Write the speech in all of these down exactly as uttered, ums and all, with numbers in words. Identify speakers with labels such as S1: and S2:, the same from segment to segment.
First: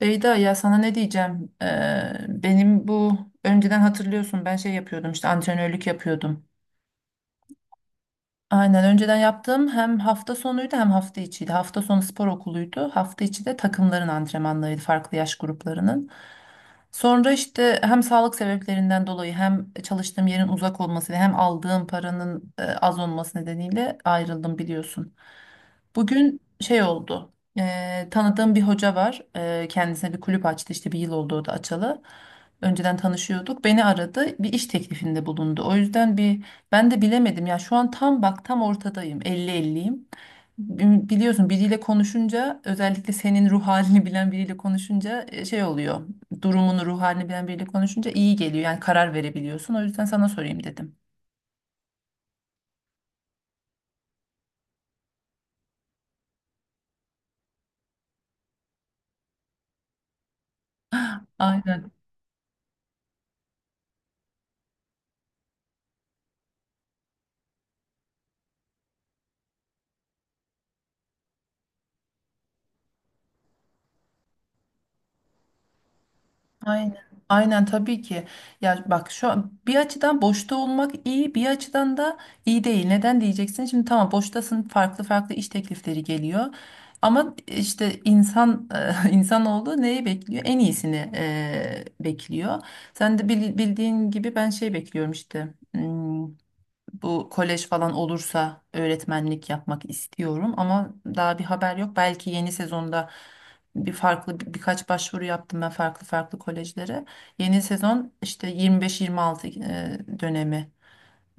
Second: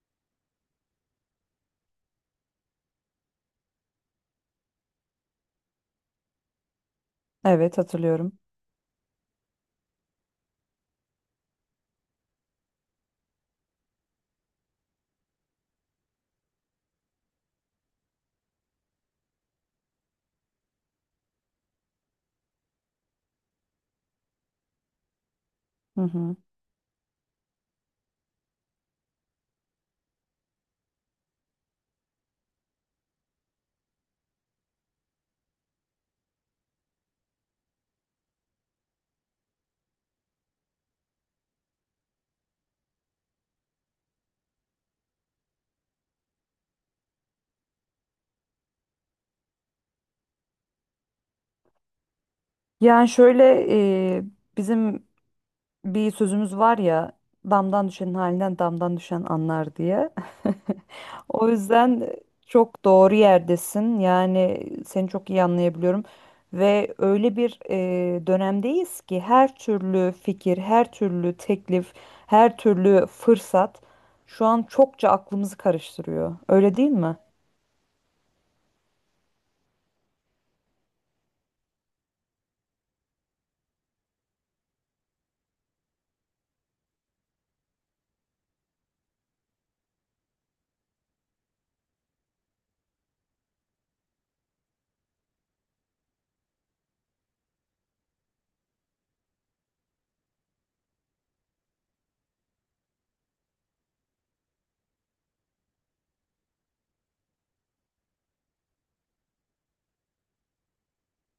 S1: Beyda ya sana ne diyeceğim? Ee, benim bu önceden hatırlıyorsun ben şey yapıyordum işte antrenörlük yapıyordum.
S2: Evet hatırlıyorum.
S1: Aynen önceden yaptığım hem hafta sonuydu hem hafta içiydi. Hafta sonu spor okuluydu. Hafta içi de takımların antrenmanlarıydı farklı yaş gruplarının. Sonra işte hem sağlık sebeplerinden dolayı hem çalıştığım yerin uzak olması ve hem aldığım paranın e, az olması nedeniyle ayrıldım biliyorsun.
S2: Hı hı.
S1: Bugün şey oldu. Eee, tanıdığım bir hoca var. Eee, kendisine bir kulüp açtı. İşte bir yıl oldu o da açalı. Önceden tanışıyorduk. Beni aradı. Bir iş teklifinde bulundu. O yüzden bir ben de bilemedim. Ya şu an tam bak tam ortadayım. Elli elliyim. Bi- Biliyorsun biriyle konuşunca, özellikle senin ruh halini bilen biriyle konuşunca e, şey oluyor. Durumunu, ruh halini bilen biriyle konuşunca iyi geliyor. Yani karar verebiliyorsun. O yüzden sana sorayım dedim.
S2: Yani şöyle, e, bizim bir sözümüz var ya, damdan düşenin halinden damdan düşen anlar diye. O
S1: Aynen.
S2: yüzden çok doğru yerdesin. Yani seni çok iyi anlayabiliyorum. Ve öyle bir e, dönemdeyiz ki her türlü fikir, her türlü teklif, her türlü fırsat şu an çokça aklımızı karıştırıyor. Öyle değil
S1: Aynen.
S2: mi?
S1: Aynen tabii ki. Ya bak, şu an bir açıdan boşta olmak iyi, bir açıdan da iyi değil. Neden diyeceksin? Şimdi tamam, boştasın, farklı farklı iş teklifleri geliyor. Ama işte insan insanoğlu neyi bekliyor? En iyisini e, bekliyor. Sen de bil- bildiğin gibi ben şey bekliyorum işte. Hmm, bu kolej falan olursa öğretmenlik yapmak istiyorum ama daha bir haber yok. Belki yeni sezonda bir farklı bir- birkaç başvuru yaptım ben farklı farklı kolejlere. Yeni sezon işte yirmi beş yirmi altı e, dönemi.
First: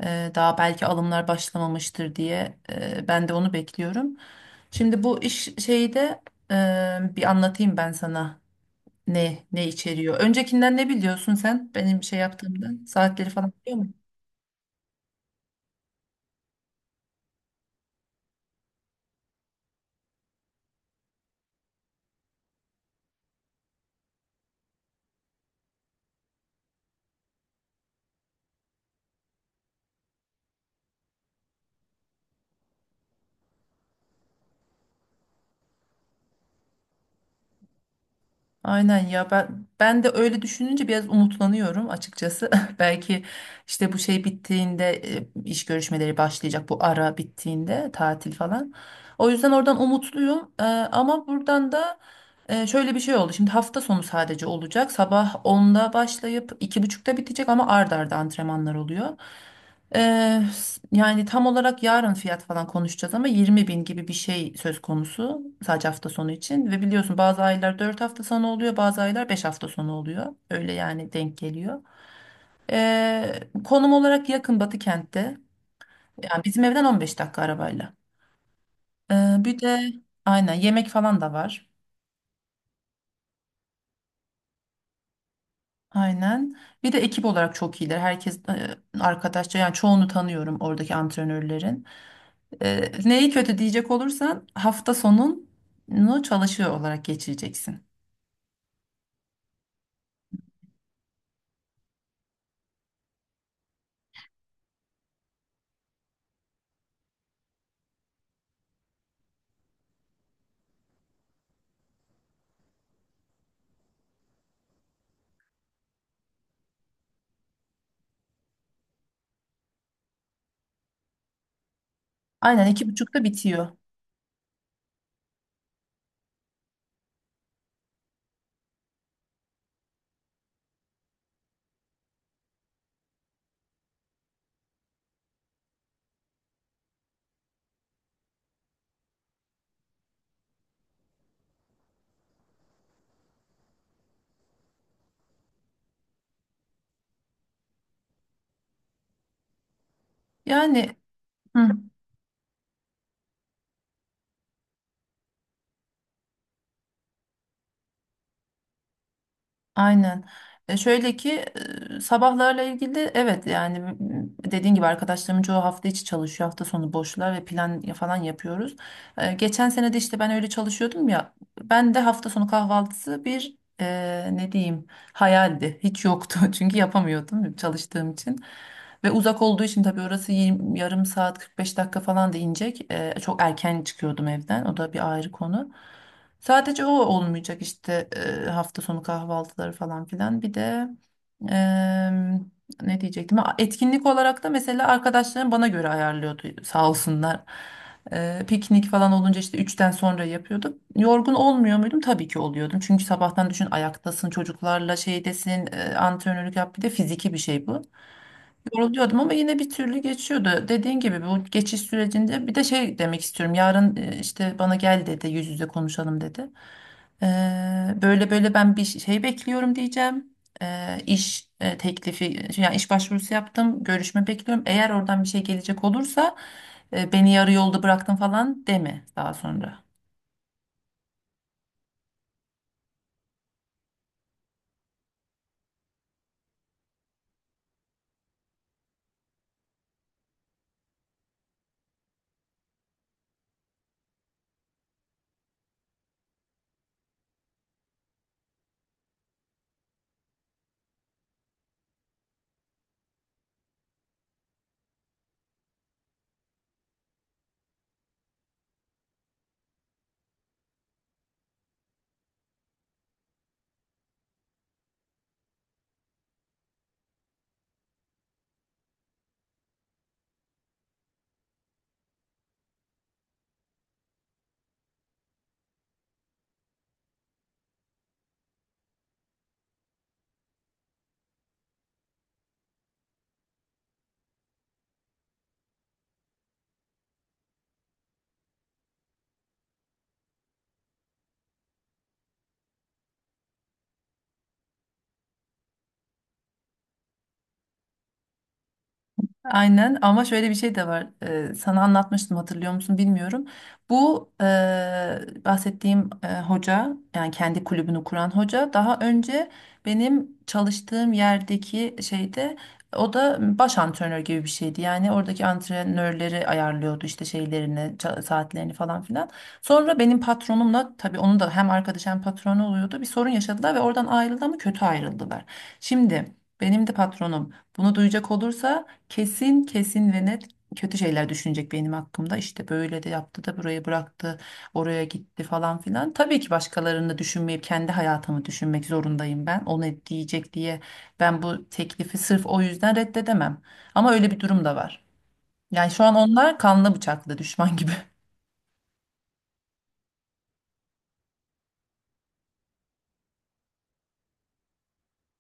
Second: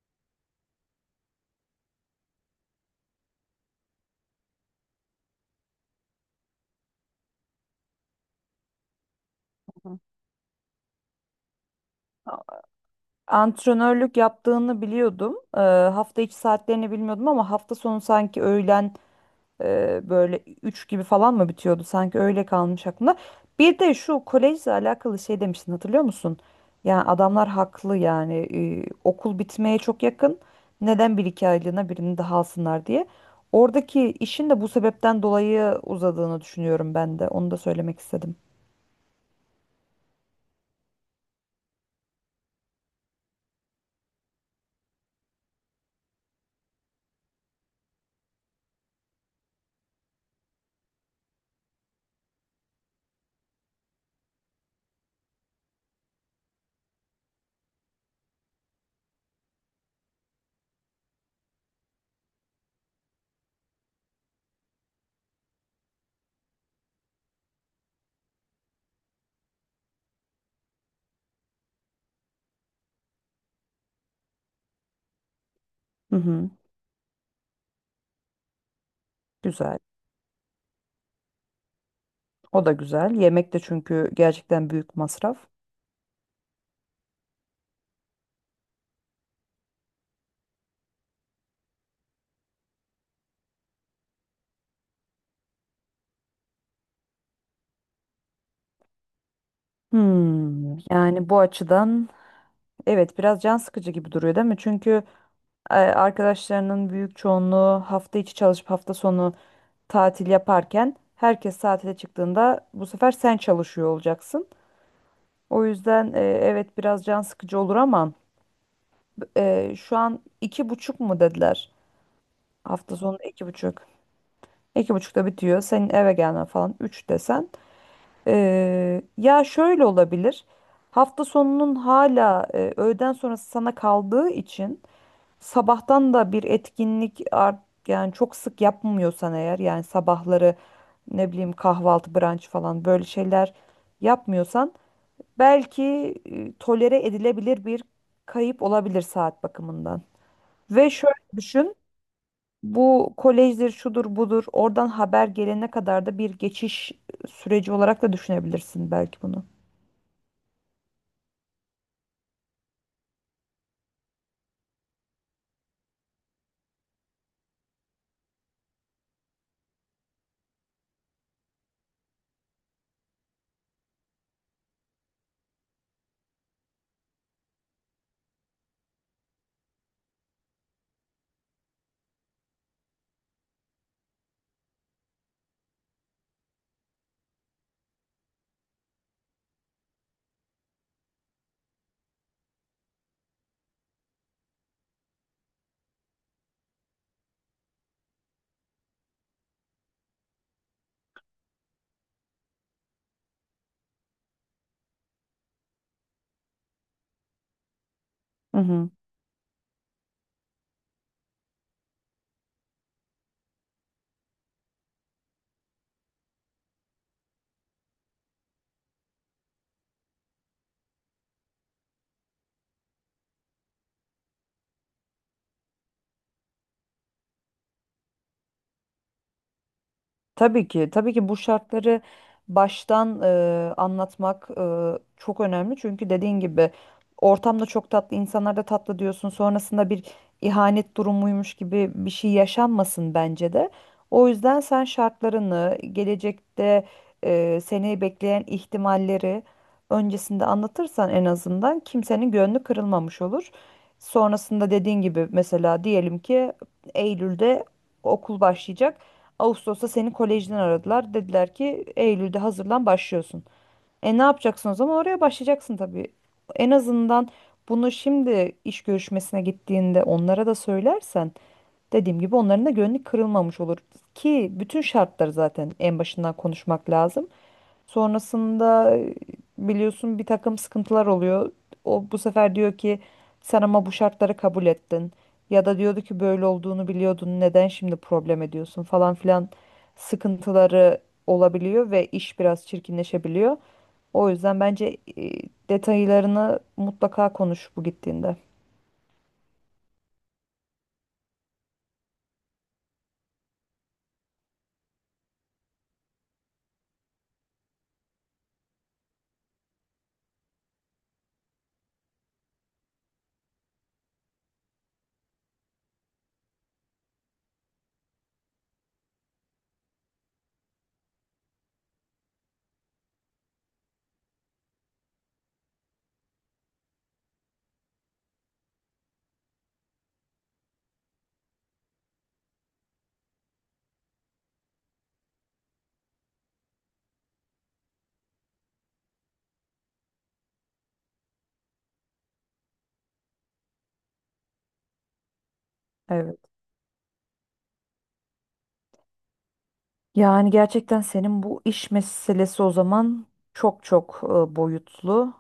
S1: E, Daha belki alımlar başlamamıştır diye e, ben de onu bekliyorum. Şimdi bu iş şeyi de e, bir anlatayım ben sana ne ne
S2: Hı.
S1: içeriyor. Öncekinden ne biliyorsun sen benim şey yaptığımdan? Saatleri falan biliyor.
S2: Antrenörlük yaptığını biliyordum. Eee, hafta içi saatlerini bilmiyordum ama hafta sonu sanki öğlen eee, böyle üç gibi falan mı bitiyordu? Sanki öyle kalmış aklımda. Bir de şu kolejle alakalı şey demiştin, hatırlıyor musun? Yani adamlar haklı, yani eee, okul bitmeye çok yakın. Neden bir iki aylığına birini daha alsınlar diye. Oradaki işin de bu sebepten dolayı uzadığını düşünüyorum ben de. Onu da söylemek istedim.
S1: Aynen ya ben ben de öyle düşününce biraz umutlanıyorum açıkçası. Belki işte bu şey bittiğinde e, iş görüşmeleri başlayacak, bu ara bittiğinde, tatil falan. O yüzden oradan umutluyum. Ee, ama buradan da e, şöyle bir şey oldu. Şimdi hafta sonu sadece olacak. Sabah onda başlayıp iki buçukta bitecek ama ard arda antrenmanlar oluyor. Eee, yani tam olarak yarın fiyat falan konuşacağız ama yirmi bin gibi bir şey söz konusu, sadece hafta sonu için. Ve biliyorsun, bazı aylar dört hafta sonu oluyor, bazı aylar beş hafta sonu oluyor, öyle yani denk geliyor. Eee, konum olarak yakın, Batı kentte,
S2: Hı
S1: yani
S2: hı,
S1: bizim evden on beş dakika arabayla. Eee, bir
S2: güzel.
S1: de aynen, yemek falan da var.
S2: O da güzel. Yemek de, çünkü gerçekten büyük masraf.
S1: Aynen, bir de ekip olarak çok iyiler, herkes eee, arkadaşça. Yani çoğunu tanıyorum oradaki antrenörlerin. Ee, neyi kötü diyecek olursan, hafta sonunu çalışıyor olarak geçireceksin.
S2: Hmm, yani bu açıdan evet, biraz can sıkıcı gibi duruyor değil mi? Çünkü e, arkadaşlarının büyük çoğunluğu hafta içi çalışıp hafta sonu tatil yaparken, herkes tatile çıktığında bu sefer sen çalışıyor olacaksın. O yüzden e, evet, biraz can sıkıcı olur ama e, şu an iki buçuk mu dediler?
S1: Aynen, iki
S2: Hafta sonu
S1: buçukta
S2: iki
S1: bitiyor.
S2: buçuk. İki buçukta bitiyor. Senin eve gelmen falan üç desen. Ee, ya şöyle olabilir. Hafta sonunun hala e, öğleden sonrası sana kaldığı için sabahtan da bir etkinlik art, yani çok sık yapmıyorsan eğer, yani sabahları ne bileyim kahvaltı, brunch falan, böyle şeyler yapmıyorsan belki e, tolere edilebilir bir kayıp olabilir saat bakımından. Ve
S1: Yani,
S2: şöyle
S1: hı.
S2: düşün. Bu kolejdir, şudur, budur. Oradan haber gelene kadar da bir geçiş süreci olarak da düşünebilirsin belki bunu.
S1: Aynen. E şöyle ki e, sabahlarla ilgili, evet, yani m- dediğin gibi arkadaşlarımın çoğu hafta içi çalışıyor. Hafta sonu boşlar ve plan ya- falan yapıyoruz. E, geçen sene de işte ben öyle çalışıyordum ya. Ben de hafta sonu kahvaltısı bir e, ne diyeyim, hayaldi. Hiç yoktu çünkü yapamıyordum çalıştığım için. Ve uzak olduğu için tabii, orası yirmi- yarım saat kırk beş dakika falan da inecek. E, çok erken çıkıyordum evden. O da bir ayrı konu. Sadece o olmayacak işte, e, hafta sonu kahvaltıları falan filan. Bir de e, ne diyecektim? Ha, etkinlik olarak da mesela arkadaşlarım bana göre ayarlıyordu, sağ olsunlar. E, piknik falan olunca işte üçten sonra yapıyorduk. Yorgun olmuyor muydum? Tabii ki oluyordum. Çünkü sabahtan düşün, ayaktasın, çocuklarla şeydesin, e, antrenörlük yap, bir de fiziki bir şey bu,
S2: Hı hı.
S1: yoruluyordum. Ama yine bir türlü geçiyordu. Dediğin gibi bu geçiş sürecinde bir de şey demek istiyorum. Yarın e, işte, bana gel dedi, yüz yüze konuşalım dedi. Ee, böyle böyle ben bir şey bekliyorum diyeceğim. Ee, iş e, teklifi, şey, yani iş başvurusu yaptım, görüşme bekliyorum. Eğer oradan bir şey gelecek olursa e, beni yarı yolda bıraktın falan deme daha sonra.
S2: Tabii ki, tabii ki bu şartları baştan e, anlatmak e, çok önemli. Çünkü dediğin gibi ortamda çok tatlı, insanlar da tatlı diyorsun. Sonrasında bir ihanet durumuymuş gibi bir şey yaşanmasın bence de. O yüzden sen şartlarını, gelecekte e, seni bekleyen ihtimalleri öncesinde anlatırsan, en azından kimsenin gönlü kırılmamış olur. Sonrasında dediğin gibi mesela diyelim ki Eylül'de okul başlayacak. Ağustos'ta seni kolejden aradılar. Dediler ki Eylül'de hazırlan, başlıyorsun. E, ne yapacaksın o zaman? Oraya başlayacaksın tabii. En azından bunu şimdi iş görüşmesine gittiğinde onlara da söylersen, dediğim gibi, onların da gönlü kırılmamış olur. Ki bütün şartları zaten en başından konuşmak lazım. Sonrasında e, biliyorsun bir takım sıkıntılar oluyor. O bu sefer diyor ki sen ama bu şartları kabul ettin. Ya da diyordu ki böyle olduğunu biliyordun, neden şimdi problem ediyorsun falan filan, sıkıntıları olabiliyor ve iş biraz çirkinleşebiliyor. O yüzden bence e, detaylarını mutlaka konuş bu gittiğinde.
S1: Aynen, ama şöyle bir şey de var. Ee, sana anlatmıştım, hatırlıyor musun bilmiyorum. Bu e, bahsettiğim e, hoca, yani kendi kulübünü kuran hoca, daha önce benim çalıştığım yerdeki şeyde o da baş antrenör gibi bir şeydi. Yani oradaki antrenörleri ayarlıyordu işte, şeylerini, ça- saatlerini falan filan. Sonra benim patronumla tabii, onun da hem arkadaş hem patronu oluyordu. Bir sorun yaşadılar ve oradan ayrıldı ama kötü ayrıldılar. Şimdi benim de patronum bunu duyacak olursa kesin kesin ve net kötü şeyler düşünecek benim hakkımda. İşte böyle de yaptı da burayı bıraktı, oraya gitti falan filan. Tabii ki başkalarını da düşünmeyip kendi hayatımı düşünmek zorundayım ben. O ne diyecek diye ben bu teklifi sırf o yüzden reddedemem. Ama öyle bir durum da var. Yani şu an
S2: Evet.
S1: onlar kanlı bıçaklı düşman gibi.
S2: Yani gerçekten senin bu iş meselesi o zaman çok çok e, boyutlu.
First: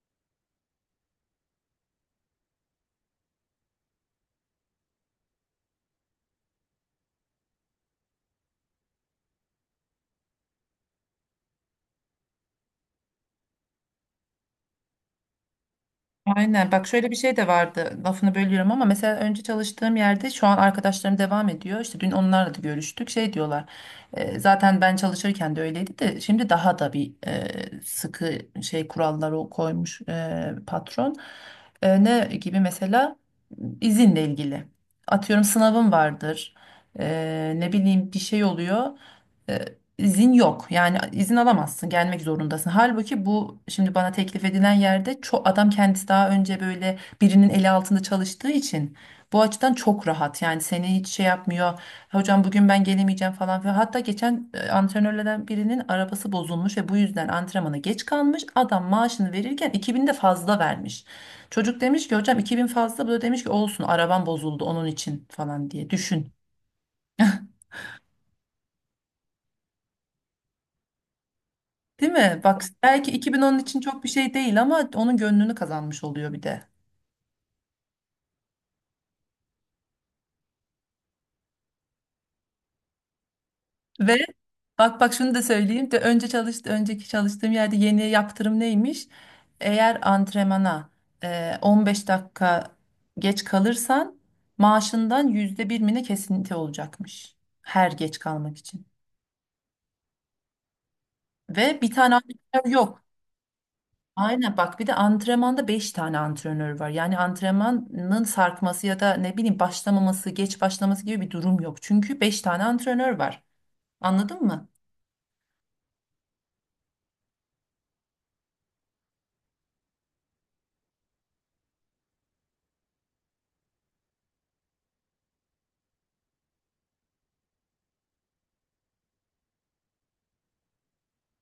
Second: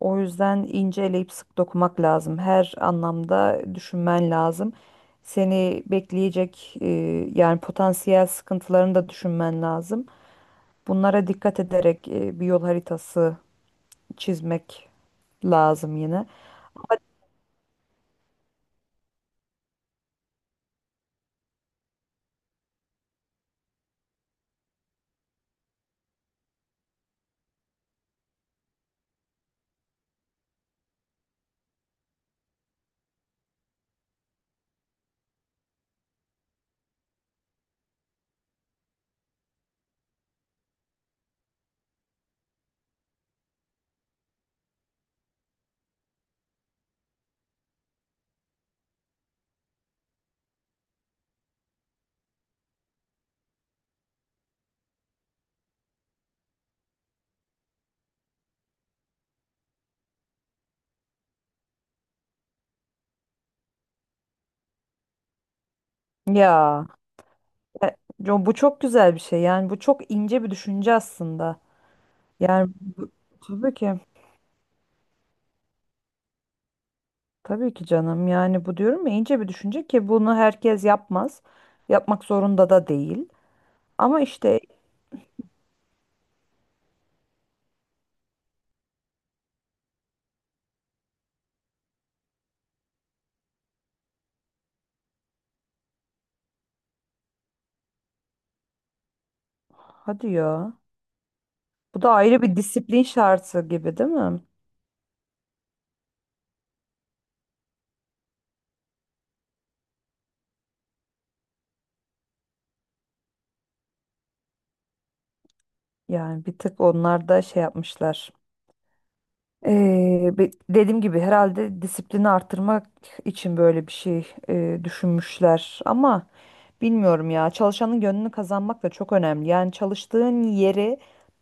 S2: O yüzden ince eleyip sık dokumak lazım. Her anlamda düşünmen lazım. Seni bekleyecek e, yani potansiyel sıkıntılarını da düşünmen lazım. Bunlara dikkat ederek e, bir yol haritası çizmek lazım yine.
S1: Aynen, bak, şöyle bir şey de vardı, lafını bölüyorum ama mesela önce çalıştığım yerde şu an arkadaşlarım devam ediyor, işte dün onlarla da görüştük, şey diyorlar: e, zaten ben çalışırken de öyleydi de şimdi daha da bir e, sıkı şey, kuralları o koymuş e, patron. E, ne gibi mesela? İzinle ilgili, atıyorum, sınavım vardır, E, ne bileyim bir şey oluyor, izin yok. Yani izin alamazsın, gelmek zorundasın. Halbuki bu şimdi bana teklif edilen yerde, çok, adam kendisi daha önce böyle birinin eli altında çalıştığı için bu açıdan çok rahat. Yani seni hiç şey yapmıyor. Hocam bugün ben gelemeyeceğim falan filan. Hatta geçen e, antrenörlerden birinin arabası bozulmuş ve bu yüzden antrenmana geç kalmış. Adam maaşını verirken iki bin de fazla vermiş. Çocuk demiş ki, hocam iki bin fazla. Bu da demiş ki, olsun, arabam bozuldu onun için falan diye düşün.
S2: Ya, e, co- bu çok güzel bir şey. Yani bu çok ince bir düşünce aslında.
S1: Değil mi? Bak,
S2: Yani
S1: belki
S2: bu-
S1: iki bin onun
S2: tabii
S1: için
S2: ki,
S1: çok bir şey değil ama onun gönlünü kazanmış oluyor bir de.
S2: tabii ki canım. Yani bu diyorum ya, ince bir düşünce ki bunu herkes yapmaz. Yapmak zorunda da değil.
S1: Ve
S2: Ama işte
S1: bak bak, şunu da söyleyeyim de, önce çalıştı önceki çalıştığım yerde yeni yaptırım neymiş? Eğer antrenmana e, on beş dakika geç kalırsan maaşından yüzde birine kesinti olacakmış. Her geç kalmak için.
S2: hadi ya.
S1: Ve bir
S2: Bu da
S1: tane
S2: ayrı bir
S1: antrenör yok.
S2: disiplin şartı gibi değil mi?
S1: Aynen, bak, bir de antrenmanda beş tane antrenör var. Yani antrenmanın sarkması ya da ne bileyim başlamaması, geç başlaması gibi bir durum yok. Çünkü beş tane antrenör var. Anladın mı?
S2: Yani bir tık onlar da şey yapmışlar. Ee, be- dediğim gibi, herhalde disiplini arttırmak için böyle bir şey e, düşünmüşler. Ama bilmiyorum ya, çalışanın gönlünü kazanmak da çok önemli. Yani çalıştığın yeri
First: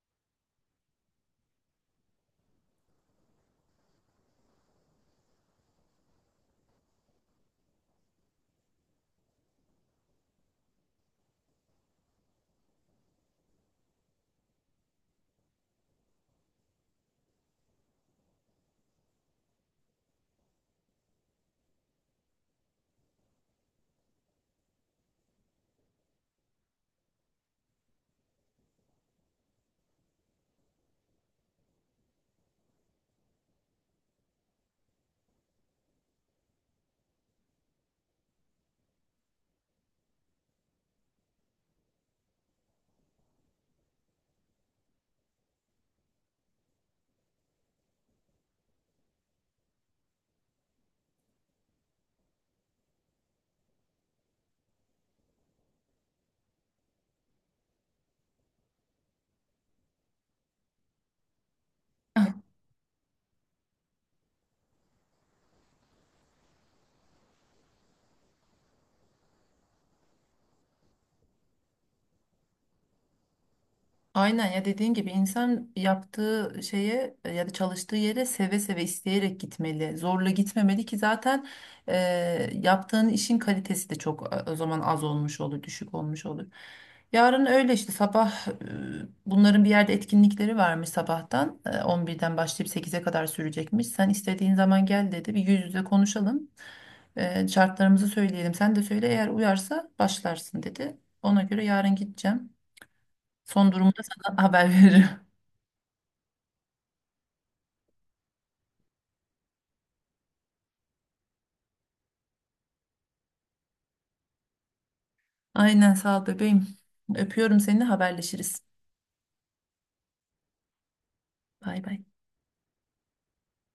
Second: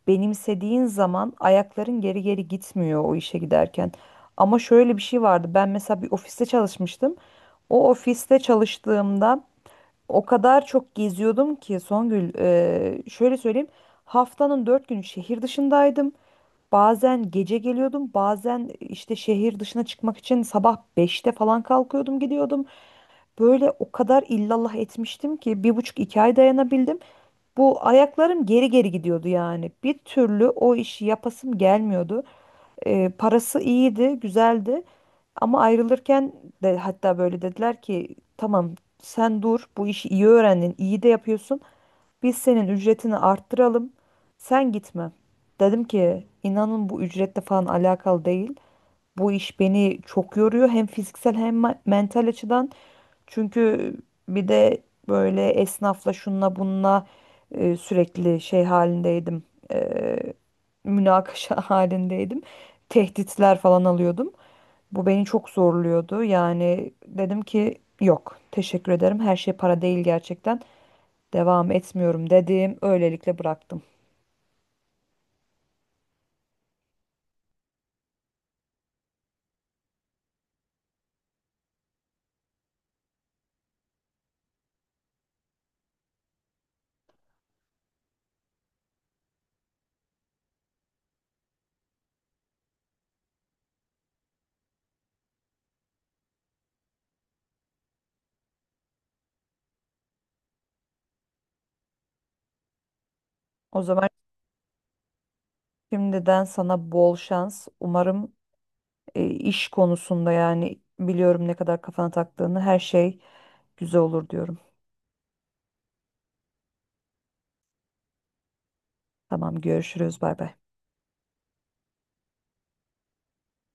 S2: benimsediğin zaman ayakların geri geri gitmiyor o işe giderken. Ama şöyle bir şey vardı. Ben mesela bir ofiste çalışmıştım. O ofiste çalıştığımda o kadar çok geziyordum ki Songül, eee, şöyle söyleyeyim. Haftanın dört günü şehir dışındaydım. Bazen gece geliyordum, bazen işte şehir dışına çıkmak için sabah beşte falan kalkıyordum, gidiyordum. Böyle o kadar illallah etmiştim ki bir buçuk iki ay dayanabildim. Bu ayaklarım geri geri gidiyordu yani. Bir türlü o işi yapasım gelmiyordu. E, parası iyiydi, güzeldi. Ama ayrılırken de hatta böyle dediler ki tamam, sen dur, bu işi iyi öğrendin, iyi de yapıyorsun. Biz senin ücretini arttıralım. Sen gitme. Dedim ki inanın bu ücretle falan alakalı değil. Bu iş beni çok yoruyor hem fiziksel hem me- mental açıdan. Çünkü bir de böyle esnafla şunla bununla e, sürekli şey halindeydim. E, münakaşa halindeydim. Tehditler falan alıyordum. Bu beni çok zorluyordu. Yani dedim ki yok, teşekkür ederim. Her şey para değil gerçekten. Devam etmiyorum dedim. Öylelikle bıraktım.
S1: Aynen ya, dediğin gibi, insan yaptığı şeye e, ya da çalıştığı yere seve seve, isteyerek gitmeli. Zorla gitmemeli ki zaten e, yaptığın işin kalitesi de çok e, o zaman az olmuş olur, düşük olmuş olur. Yarın öyle işte, sabah e, bunların bir yerde etkinlikleri varmış, sabahtan E, on birden başlayıp sekize kadar sürecekmiş. Sen istediğin zaman gel dedi, bir yüz yüze konuşalım. E, şartlarımızı söyleyelim, sen de söyle, eğer uyarsa başlarsın dedi. Ona göre yarın gideceğim. Son
S2: O
S1: durumda
S2: zaman
S1: sana haber veririm.
S2: şimdiden sana bol şans. Umarım e, iş konusunda, yani biliyorum ne kadar kafana taktığını, her şey güzel olur diyorum.
S1: Aynen, sağ ol bebeğim. Öpüyorum seni, haberleşiriz.
S2: Tamam, görüşürüz, bay bay.
S1: Bay bay.